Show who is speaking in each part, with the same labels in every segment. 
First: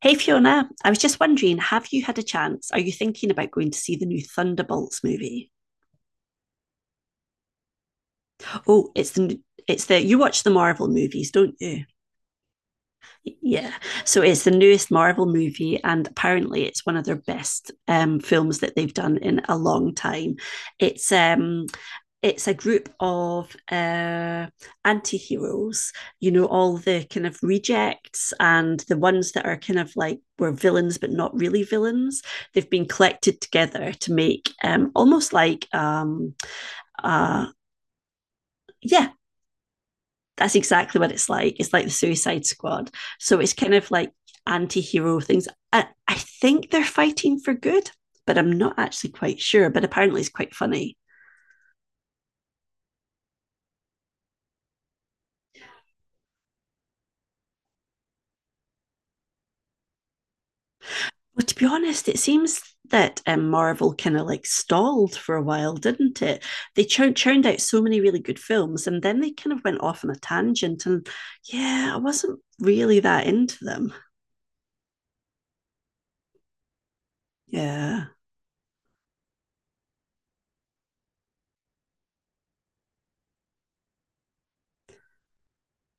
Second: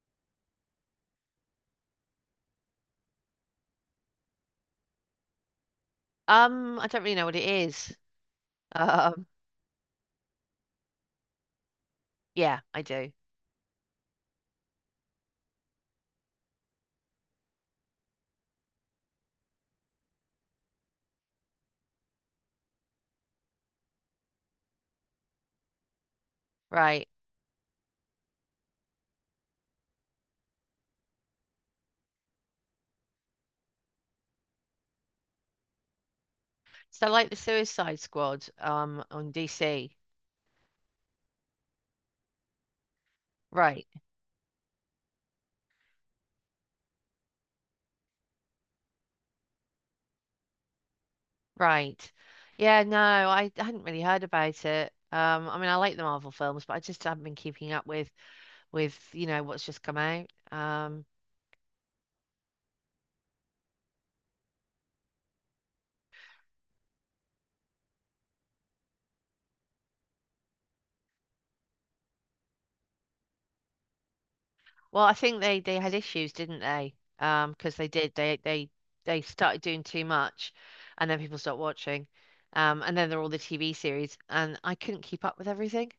Speaker 1: Hey Fiona, I was just wondering, have you had a chance? Are you thinking about going to see the new Thunderbolts movie?
Speaker 2: I don't really know what it is.
Speaker 1: Oh,
Speaker 2: Um,
Speaker 1: it's the you watch the Marvel movies, don't you?
Speaker 2: yeah, I do.
Speaker 1: Yeah. So it's the newest Marvel movie, and apparently it's one of their best films that they've done in a long time. It's um, it's a group of anti-heroes, you know, all the
Speaker 2: Right.
Speaker 1: kind of rejects and the ones that are kind of like were villains but not really villains. They've been collected together to make almost like
Speaker 2: So like the
Speaker 1: uh,
Speaker 2: Suicide Squad,
Speaker 1: yeah,
Speaker 2: on DC.
Speaker 1: that's exactly what it's like. It's like the Suicide Squad. So it's kind
Speaker 2: Right,
Speaker 1: of like anti-hero things. I think they're fighting for good, but I'm not actually quite sure. But apparently, it's quite funny.
Speaker 2: right. Yeah, no, I hadn't really heard about it. I mean, I like the Marvel films, but I just haven't been keeping up with what's just come out.
Speaker 1: Well, to be honest, it seems that Marvel kind of like stalled for a while, didn't it? They churned out so many really good films, and then they kind of went off on a tangent. And yeah, I wasn't really that into them.
Speaker 2: Well, I think they had issues, didn't they? Because they
Speaker 1: Yeah,
Speaker 2: did they started doing too much, and then people stopped watching, and then there are all the TV series, and I couldn't keep up with everything.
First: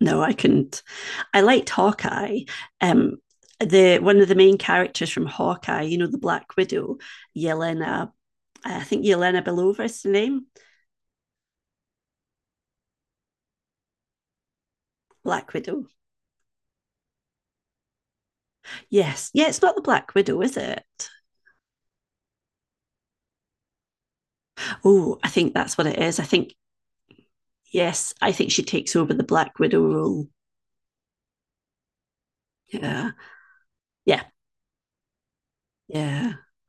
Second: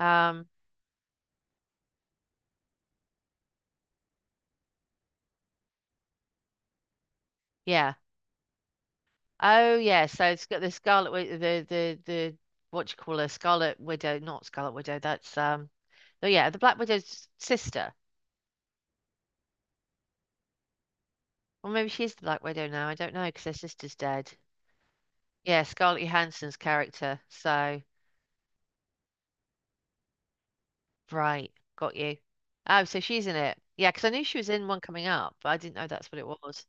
Speaker 1: no, I couldn't. I liked Hawkeye. Um, the one of the main characters from Hawkeye, you know, the Black Widow,
Speaker 2: yeah.
Speaker 1: Yelena. I think Yelena
Speaker 2: Oh
Speaker 1: Belova is
Speaker 2: yeah.
Speaker 1: the
Speaker 2: So
Speaker 1: name.
Speaker 2: it's got the Scarlet Wi- the what do you call her? Scarlet Widow, not Scarlet Widow. That's
Speaker 1: Black Widow.
Speaker 2: Oh yeah, the Black Widow's sister,
Speaker 1: Yes. Yeah, it's not the Black Widow, is it?
Speaker 2: or maybe she is the Black Widow now. I don't know because her sister's dead.
Speaker 1: Oh, I think
Speaker 2: Yeah,
Speaker 1: that's what it
Speaker 2: Scarlett
Speaker 1: is. I think
Speaker 2: Johansson's character. So.
Speaker 1: yes, I think she takes over the Black Widow role.
Speaker 2: Right, got you. Oh, so
Speaker 1: Yeah.
Speaker 2: she's in it. Yeah, because I knew
Speaker 1: Yeah.
Speaker 2: she was in one coming up, but I didn't know that's what it
Speaker 1: Yeah.
Speaker 2: was.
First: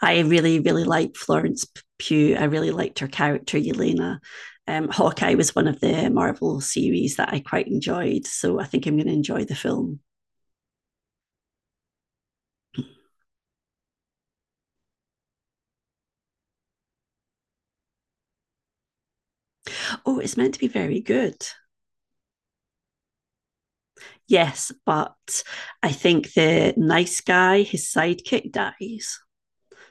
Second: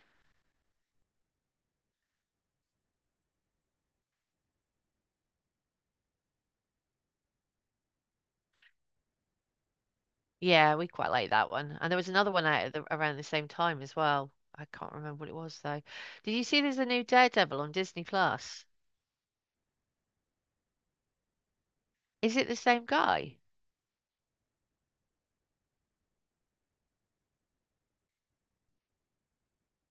Speaker 1: I really, really liked Florence Pugh. I really liked her character, Yelena. Hawkeye was one of the Marvel series that I quite enjoyed. So I think I'm going to enjoy the film.
Speaker 2: Yeah, we quite like that one. And there was another one out at around the same time as well. I can't remember what it was though. Did you see there's a new Daredevil on Disney Plus?
Speaker 1: Oh, it's meant to be very good.
Speaker 2: Is it the same guy?
Speaker 1: Yes, but I think the nice guy, his sidekick, dies.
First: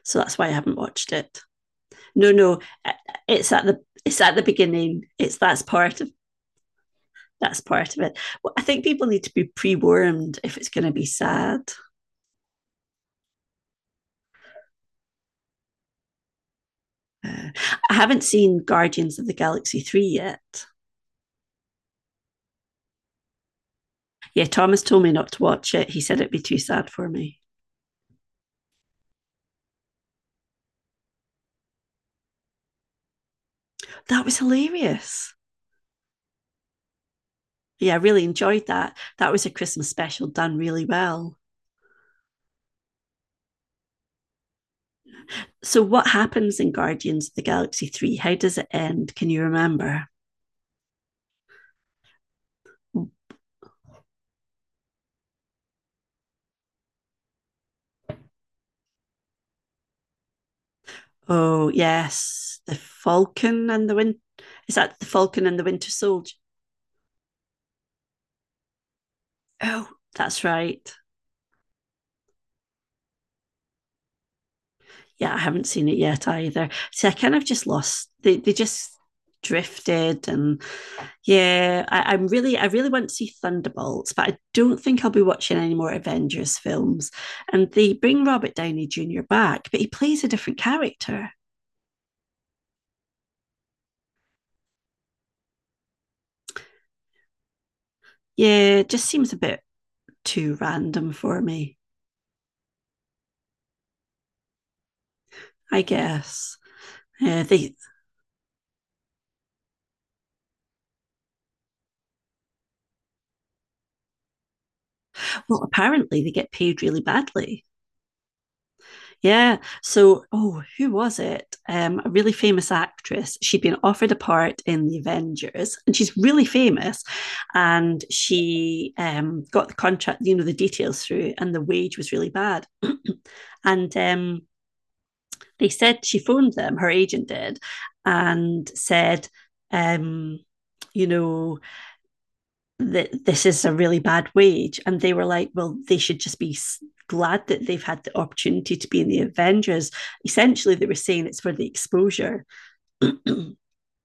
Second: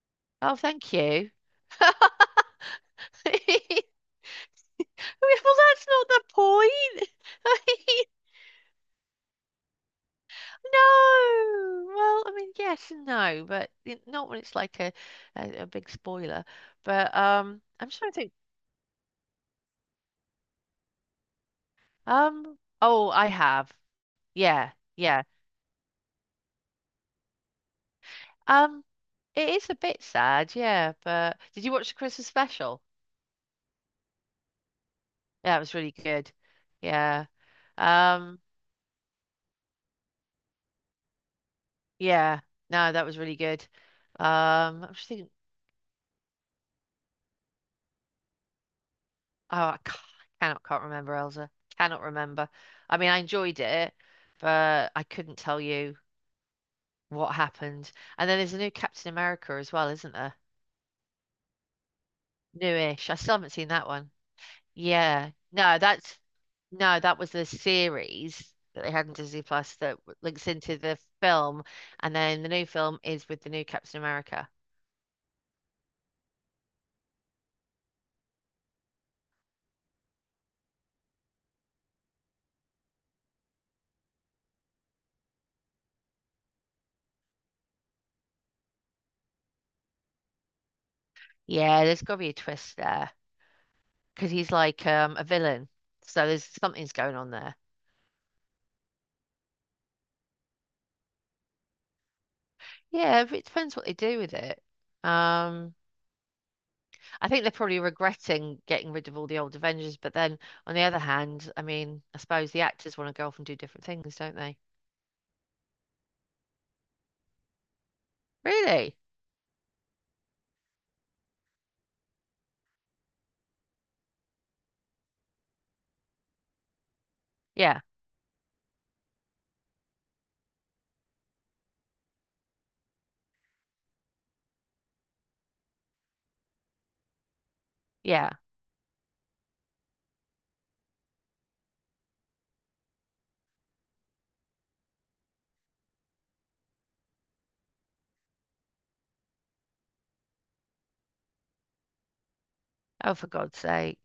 Speaker 1: So that's why I
Speaker 2: Oh,
Speaker 1: haven't
Speaker 2: thank
Speaker 1: watched
Speaker 2: you.
Speaker 1: it. No, no, uh, it's at the it's at the beginning. It's
Speaker 2: Well, that's not the point.
Speaker 1: that's
Speaker 2: I
Speaker 1: part of
Speaker 2: mean,
Speaker 1: it. Well, I think people need to be pre-wormed if it's going to be sad.
Speaker 2: no. Well, I mean, yes and no, but not when it's like a big spoiler. But
Speaker 1: Uh,
Speaker 2: I'm
Speaker 1: I
Speaker 2: trying to
Speaker 1: haven't
Speaker 2: think.
Speaker 1: seen Guardians of the Galaxy 3 yet.
Speaker 2: Oh, I have.
Speaker 1: Yeah,
Speaker 2: Yeah,
Speaker 1: Thomas told me
Speaker 2: yeah.
Speaker 1: not to watch it. He said it'd be too sad for me.
Speaker 2: Um, it is a bit sad, yeah, but did you watch the Christmas special?
Speaker 1: That was hilarious.
Speaker 2: Yeah, it was really good. Yeah.
Speaker 1: Yeah, I really
Speaker 2: Um,
Speaker 1: enjoyed that. That was a Christmas special done really well.
Speaker 2: yeah. No, that was really good. I'm just thinking,
Speaker 1: So, what happens in Guardians of the Galaxy 3? How does it end? Can you
Speaker 2: oh, I ca-
Speaker 1: remember?
Speaker 2: cannot, can't remember, Elsa. Cannot remember. I mean, I enjoyed it, but I couldn't tell you what happened. And then there's a new Captain America as well, isn't there?
Speaker 1: Oh, yes. The
Speaker 2: Newish. I still haven't
Speaker 1: Falcon
Speaker 2: seen that
Speaker 1: and the
Speaker 2: one.
Speaker 1: Winter. Is that the
Speaker 2: Yeah.
Speaker 1: Falcon and the Winter Soldier?
Speaker 2: No, that was the series that they had on Disney Plus
Speaker 1: Oh,
Speaker 2: that
Speaker 1: that's
Speaker 2: links into
Speaker 1: right.
Speaker 2: the film, and then the new film is with the new Captain America.
Speaker 1: Yeah, I haven't seen it yet either. See, I kind of just lost. They just drifted. And yeah, I really want to see Thunderbolts, but I don't think I'll be watching any more Avengers films. And they bring Robert Downey Jr. back, but he plays a different character.
Speaker 2: Yeah, there's got to be a twist there because he's like a villain, so there's something's going on there.
Speaker 1: Yeah, it just seems a bit too random for me,
Speaker 2: Yeah, but it depends what they do with it. Um,
Speaker 1: I guess.
Speaker 2: I think they're
Speaker 1: They
Speaker 2: probably regretting getting rid of all the old Avengers, but then on the other hand, I mean, I suppose the actors want to go off and do different things, don't they?
Speaker 1: Well, apparently they get paid really badly.
Speaker 2: Really?
Speaker 1: Yeah. So, oh, who was it? A really famous actress. She'd been offered a part in the Avengers, and she's really famous.
Speaker 2: Yeah,
Speaker 1: And she got the contract, you know, the details through, and the wage was really bad. And they said she phoned them, her agent did,
Speaker 2: yeah.
Speaker 1: and said, um, you know, that this is a really bad wage. And they were like, well, they should just be glad that they've had the opportunity to be in the Avengers. Essentially, they were saying it's for the exposure.
Speaker 2: Oh, for God's sake.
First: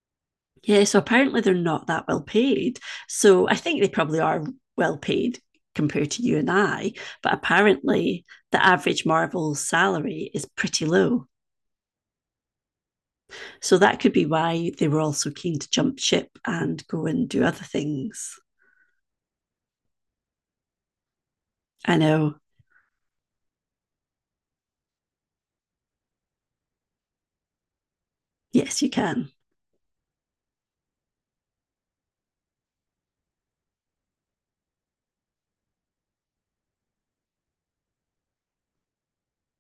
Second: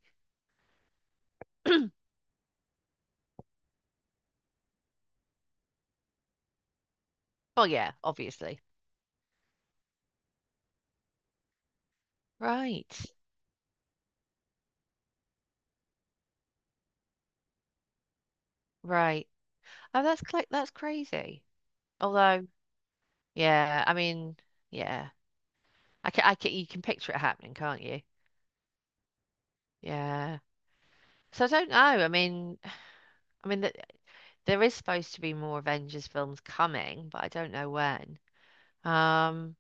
Speaker 1: Yeah, so apparently they're not that well paid. So I think they probably are well paid compared to you and I, but
Speaker 2: Oh yeah,
Speaker 1: apparently
Speaker 2: obviously.
Speaker 1: the average Marvel salary is pretty low.
Speaker 2: Right.
Speaker 1: So that could be why they were also keen to jump ship and go and do other things.
Speaker 2: Right. Oh, that's crazy.
Speaker 1: I know.
Speaker 2: Although, yeah, I mean, yeah. You can picture it happening, can't you?
Speaker 1: Yes, you can.
Speaker 2: Yeah. So I don't know. I mean that there is supposed to be more Avengers films coming, but I don't know when. Um,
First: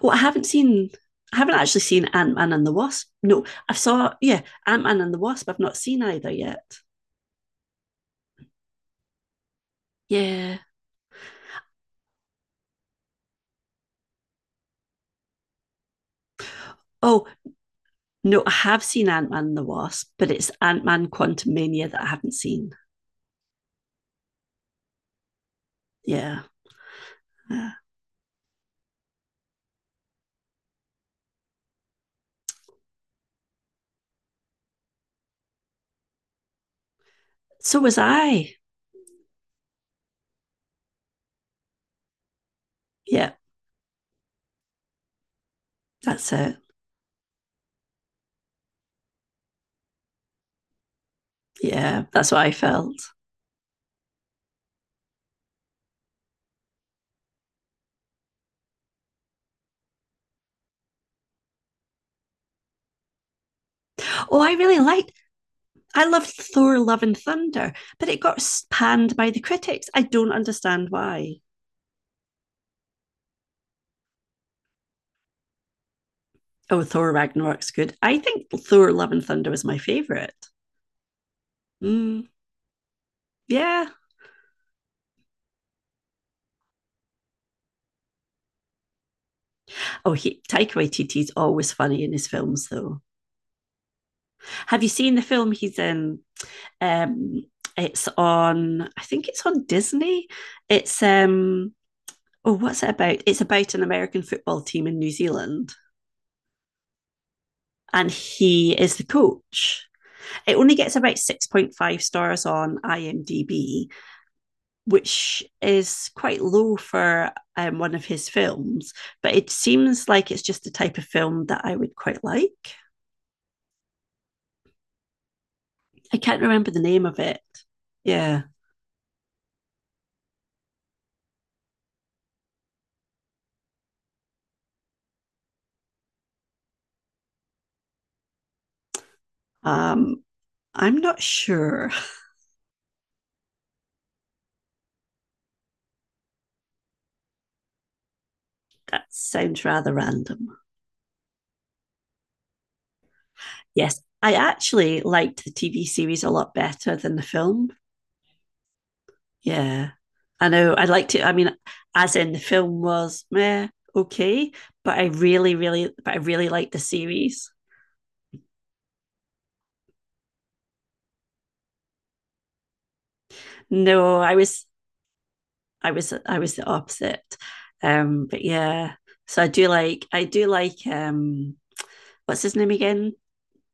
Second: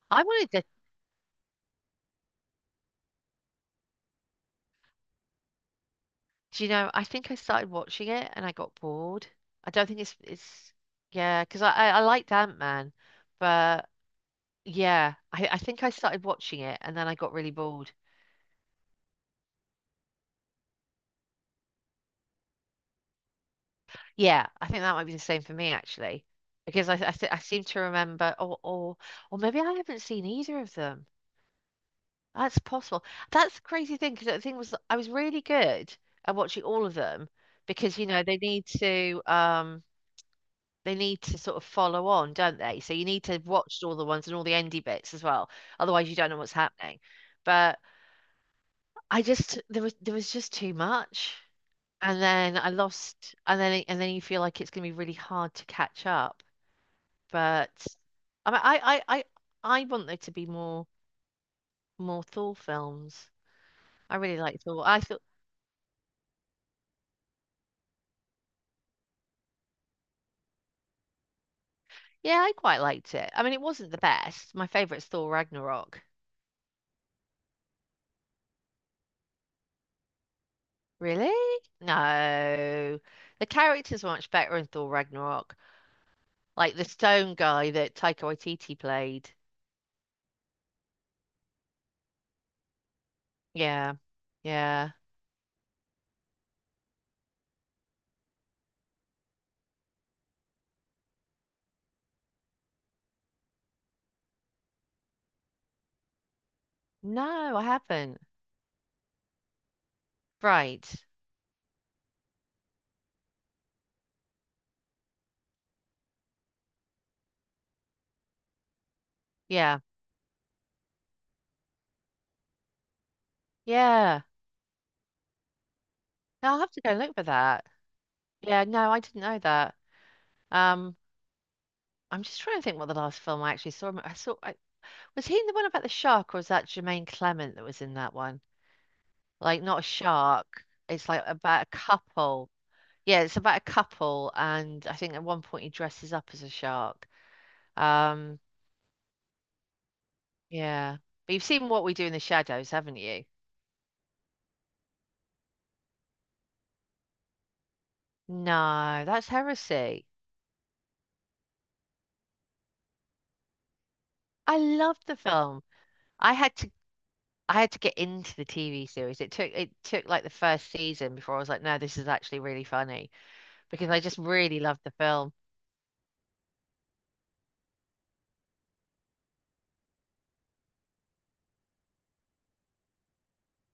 Speaker 1: Well, I
Speaker 2: I
Speaker 1: haven't
Speaker 2: wanted to,
Speaker 1: seen. I haven't actually seen Ant Man and the Wasp. No, I saw. Yeah, Ant Man and the Wasp. I've not seen either yet.
Speaker 2: do you know, I think I started watching it and I got bored. I don't think it's
Speaker 1: Yeah.
Speaker 2: it's yeah, because I liked Ant-Man, but yeah, I think I started watching it and then I
Speaker 1: Oh
Speaker 2: got really bored.
Speaker 1: no, I have seen Ant Man and the Wasp, but it's Ant Man Quantum Mania that I haven't seen.
Speaker 2: Yeah, I think that might be the same for me actually,
Speaker 1: Yeah,
Speaker 2: because I seem
Speaker 1: yeah.
Speaker 2: to remember, or maybe I haven't seen either of them. That's possible. That's the crazy thing because the thing was that I was really good at watching all of them
Speaker 1: So was
Speaker 2: because you know
Speaker 1: I.
Speaker 2: they need to sort of follow on, don't they? So you need
Speaker 1: Yeah,
Speaker 2: to watch all the ones and all the endy bits as well. Otherwise, you don't
Speaker 1: that's
Speaker 2: know what's
Speaker 1: it.
Speaker 2: happening. But I just there was just too much,
Speaker 1: Yeah,
Speaker 2: and
Speaker 1: that's what I
Speaker 2: then I
Speaker 1: felt.
Speaker 2: lost, and then you feel like it's going to be really hard to catch up. But I mean, I want there to be more Thor films. I really
Speaker 1: Oh, I
Speaker 2: like
Speaker 1: really
Speaker 2: Thor. I
Speaker 1: liked.
Speaker 2: thought,
Speaker 1: I loved Thor: Love and Thunder, but it got panned by the critics. I don't understand why.
Speaker 2: yeah, I quite liked it. I mean, it wasn't the best. My favorite's Thor Ragnarok.
Speaker 1: Oh, Thor Ragnarok's good. I think Thor: Love and Thunder was my favorite.
Speaker 2: Really?
Speaker 1: Mm.
Speaker 2: No, the
Speaker 1: Yeah.
Speaker 2: characters were much better in Thor Ragnarok. Like the stone guy that Taika Waititi played.
Speaker 1: Oh, he, Taika Waititi's always funny in his films, though.
Speaker 2: Yeah,
Speaker 1: Have you
Speaker 2: yeah.
Speaker 1: seen the film he's in? Um, it's on. I think it's on Disney. It's. Oh, what's it about? It's about an American football team in New Zealand,
Speaker 2: No, I
Speaker 1: and
Speaker 2: haven't.
Speaker 1: he is the coach. It only
Speaker 2: Right.
Speaker 1: gets about 6.5 stars on IMDb, which is quite low for one of his films. But it
Speaker 2: Yeah,
Speaker 1: seems like it's just the type of film that I would quite like.
Speaker 2: yeah.
Speaker 1: I can't
Speaker 2: No, I'll
Speaker 1: remember
Speaker 2: have
Speaker 1: the
Speaker 2: to go
Speaker 1: name
Speaker 2: look
Speaker 1: of
Speaker 2: for
Speaker 1: it.
Speaker 2: that.
Speaker 1: Yeah.
Speaker 2: Yeah, no, I didn't know that. Um. I'm just trying to think what the last film I actually saw. Was he in the one about the shark, or was that Jermaine Clement that was in that one? Like not a
Speaker 1: Um,
Speaker 2: shark.
Speaker 1: I'm
Speaker 2: It's
Speaker 1: not
Speaker 2: like about a
Speaker 1: sure.
Speaker 2: couple. Yeah, it's about a couple, and I think at one point he dresses up as a shark. Um,
Speaker 1: That sounds rather random.
Speaker 2: yeah, but you've seen What We Do in the Shadows, haven't you?
Speaker 1: Yes, I actually liked the TV series a lot better than the film.
Speaker 2: No, that's
Speaker 1: Yeah.
Speaker 2: heresy.
Speaker 1: I know I liked it. I mean, as in the film was meh, okay,
Speaker 2: I
Speaker 1: but I
Speaker 2: loved the
Speaker 1: really,
Speaker 2: film.
Speaker 1: really, but I
Speaker 2: I
Speaker 1: really
Speaker 2: had to
Speaker 1: liked the series.
Speaker 2: I had to get into the TV series. It took like the first season before I was like, no, this is actually really funny because I
Speaker 1: No,
Speaker 2: just really loved the film.
Speaker 1: I was the opposite. But yeah, so I do like, what's his name again?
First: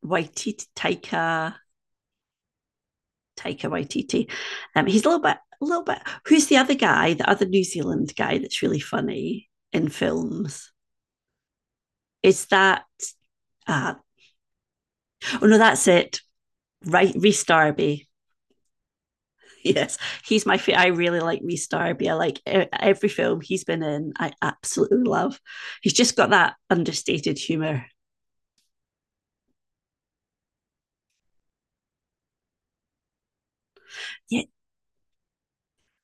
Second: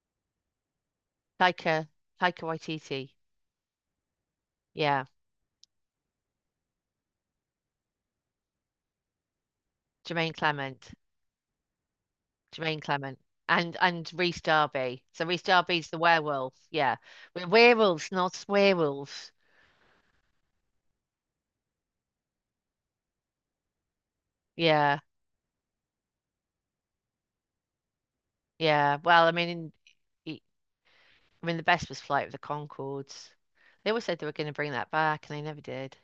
Speaker 1: Waititi Taika
Speaker 2: Taika, Taika Waititi.
Speaker 1: Taika Waititi. He's a
Speaker 2: Yeah.
Speaker 1: little bit, a little bit. Who's the other guy? The other New Zealand guy that's really funny in
Speaker 2: Jermaine
Speaker 1: films.
Speaker 2: Clement.
Speaker 1: Is
Speaker 2: Jermaine
Speaker 1: that?
Speaker 2: Clement. And
Speaker 1: Uh,
Speaker 2: and Reese Darby. So Reese
Speaker 1: oh no, that's
Speaker 2: Darby's the
Speaker 1: it.
Speaker 2: werewolf. Yeah.
Speaker 1: Right, Reese
Speaker 2: We're
Speaker 1: Darby.
Speaker 2: werewolves, not werewolves.
Speaker 1: Yes, he's my favorite. I really like Reese Darby. I like every film he's been in. I
Speaker 2: Yeah.
Speaker 1: absolutely love. He's just got that understated humor.
Speaker 2: Yeah. Well, I mean, in, I mean, the best was Flight of the Conchords. They always said they were
Speaker 1: Yeah,
Speaker 2: going to bring that back, and they never did.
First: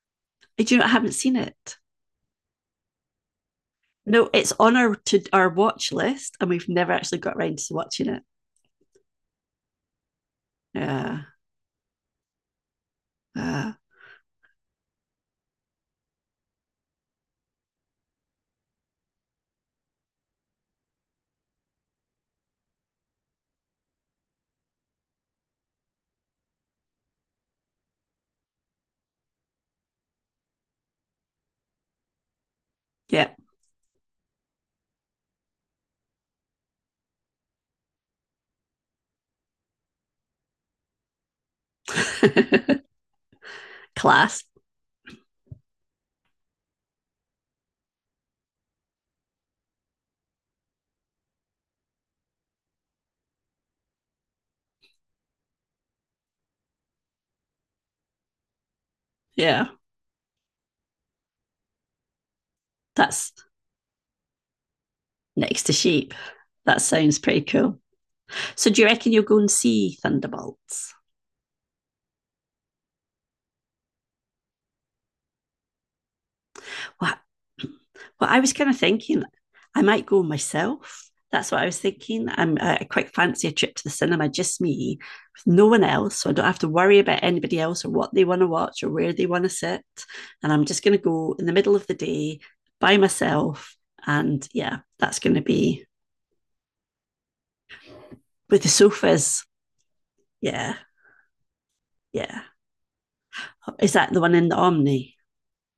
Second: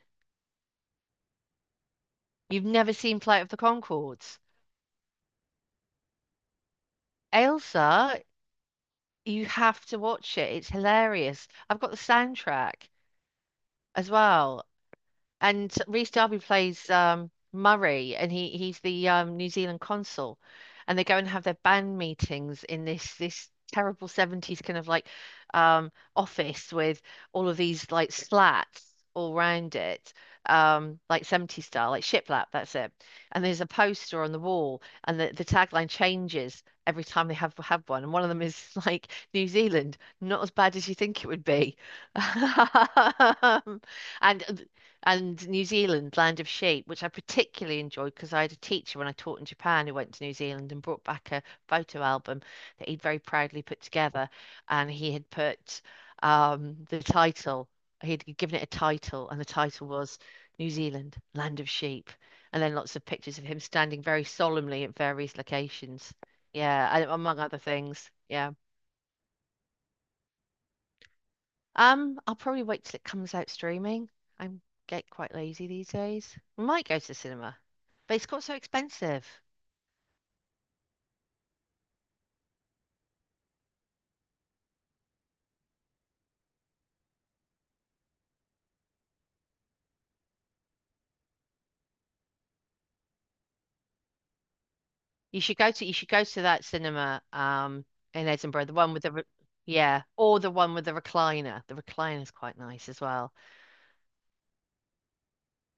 Speaker 1: do you know? I haven't seen it.
Speaker 2: You've never seen Flight of the
Speaker 1: No,
Speaker 2: Conchords,
Speaker 1: it's on our watch list, and we've never actually got around to
Speaker 2: Ailsa,
Speaker 1: watching it.
Speaker 2: you have to watch it. It's
Speaker 1: Yeah,
Speaker 2: hilarious. I've got the soundtrack
Speaker 1: uh,
Speaker 2: as well. And Rhys Darby plays Murray, and he's the New Zealand consul, and they go and have their band meetings in this terrible 70s kind of like office with all of these like slats all round it, like 70s style, like shiplap, that's it. And there's a poster on the wall, and the tagline changes every time they have one. And one of them is like New Zealand, not as bad as you think it would be.
Speaker 1: yeah.
Speaker 2: Um,
Speaker 1: Class.
Speaker 2: and New Zealand, Land of Sheep, which I particularly enjoyed because I had a teacher when I taught in Japan who went to New Zealand and brought back a photo album that he'd very proudly put together. And he had put um, the title, he'd given it a title, and the
Speaker 1: Yeah,
Speaker 2: title was New Zealand, Land of Sheep. And then lots of
Speaker 1: that's
Speaker 2: pictures of him standing very solemnly at various
Speaker 1: next to
Speaker 2: locations.
Speaker 1: sheep. That
Speaker 2: Yeah, and
Speaker 1: sounds
Speaker 2: among
Speaker 1: pretty
Speaker 2: other
Speaker 1: cool.
Speaker 2: things. Yeah.
Speaker 1: So do you reckon you'll go and see Thunderbolts?
Speaker 2: I'll probably wait till it comes out streaming. I get quite lazy these days. We might go to
Speaker 1: Well,
Speaker 2: the cinema, but it's
Speaker 1: I
Speaker 2: got
Speaker 1: was
Speaker 2: so
Speaker 1: kind of thinking
Speaker 2: expensive.
Speaker 1: I might go myself. That's what I was thinking. I quite fancy a trip to the cinema, just me, with no one else. So I don't have to worry about anybody else or what they want to watch or where they want to sit. And I'm just going to go in the middle of the day by myself. And yeah, that's going to be
Speaker 2: You should go to that cinema in
Speaker 1: with
Speaker 2: Edinburgh,
Speaker 1: the
Speaker 2: the one with the re
Speaker 1: sofas.
Speaker 2: yeah, or the one
Speaker 1: Yeah,
Speaker 2: with the recliner. The recliner's
Speaker 1: yeah.
Speaker 2: quite nice as well.
Speaker 1: Is that the one in the Omni?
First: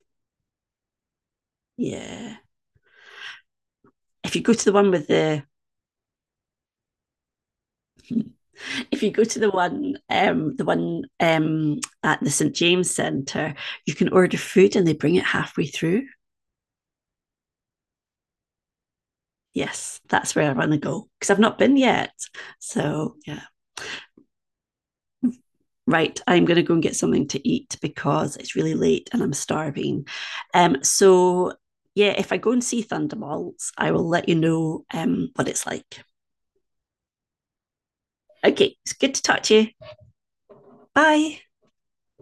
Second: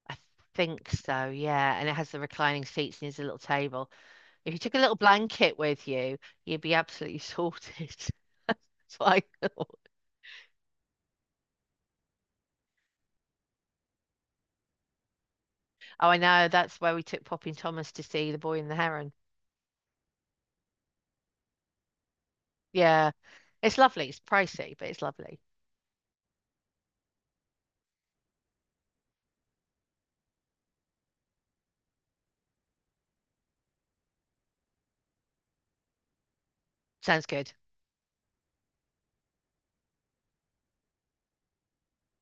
Speaker 2: I think so, yeah. And it has the
Speaker 1: Yeah.
Speaker 2: reclining seats and there's a little table.
Speaker 1: If you
Speaker 2: If
Speaker 1: go
Speaker 2: you
Speaker 1: to the
Speaker 2: took a
Speaker 1: one
Speaker 2: little
Speaker 1: with the,
Speaker 2: blanket with you, you'd be absolutely sorted. It's
Speaker 1: if you go
Speaker 2: like,
Speaker 1: to the one, at the St James Centre, you can order food and they bring it halfway through.
Speaker 2: oh, I know, that's where we took Poppy and Thomas to see The Boy and the Heron.
Speaker 1: Yes, that's where I want to go because I've not been yet.
Speaker 2: Yeah.
Speaker 1: So yeah.
Speaker 2: It's lovely. It's pricey, but it's lovely.
Speaker 1: Right, I'm going to go and get something to eat because it's really late and I'm starving. Um, so yeah, if I go and see Thunderbolts, I will let you know what it's like.
Speaker 2: Sounds good.
Speaker 1: Okay, it's good to talk to you. Bye.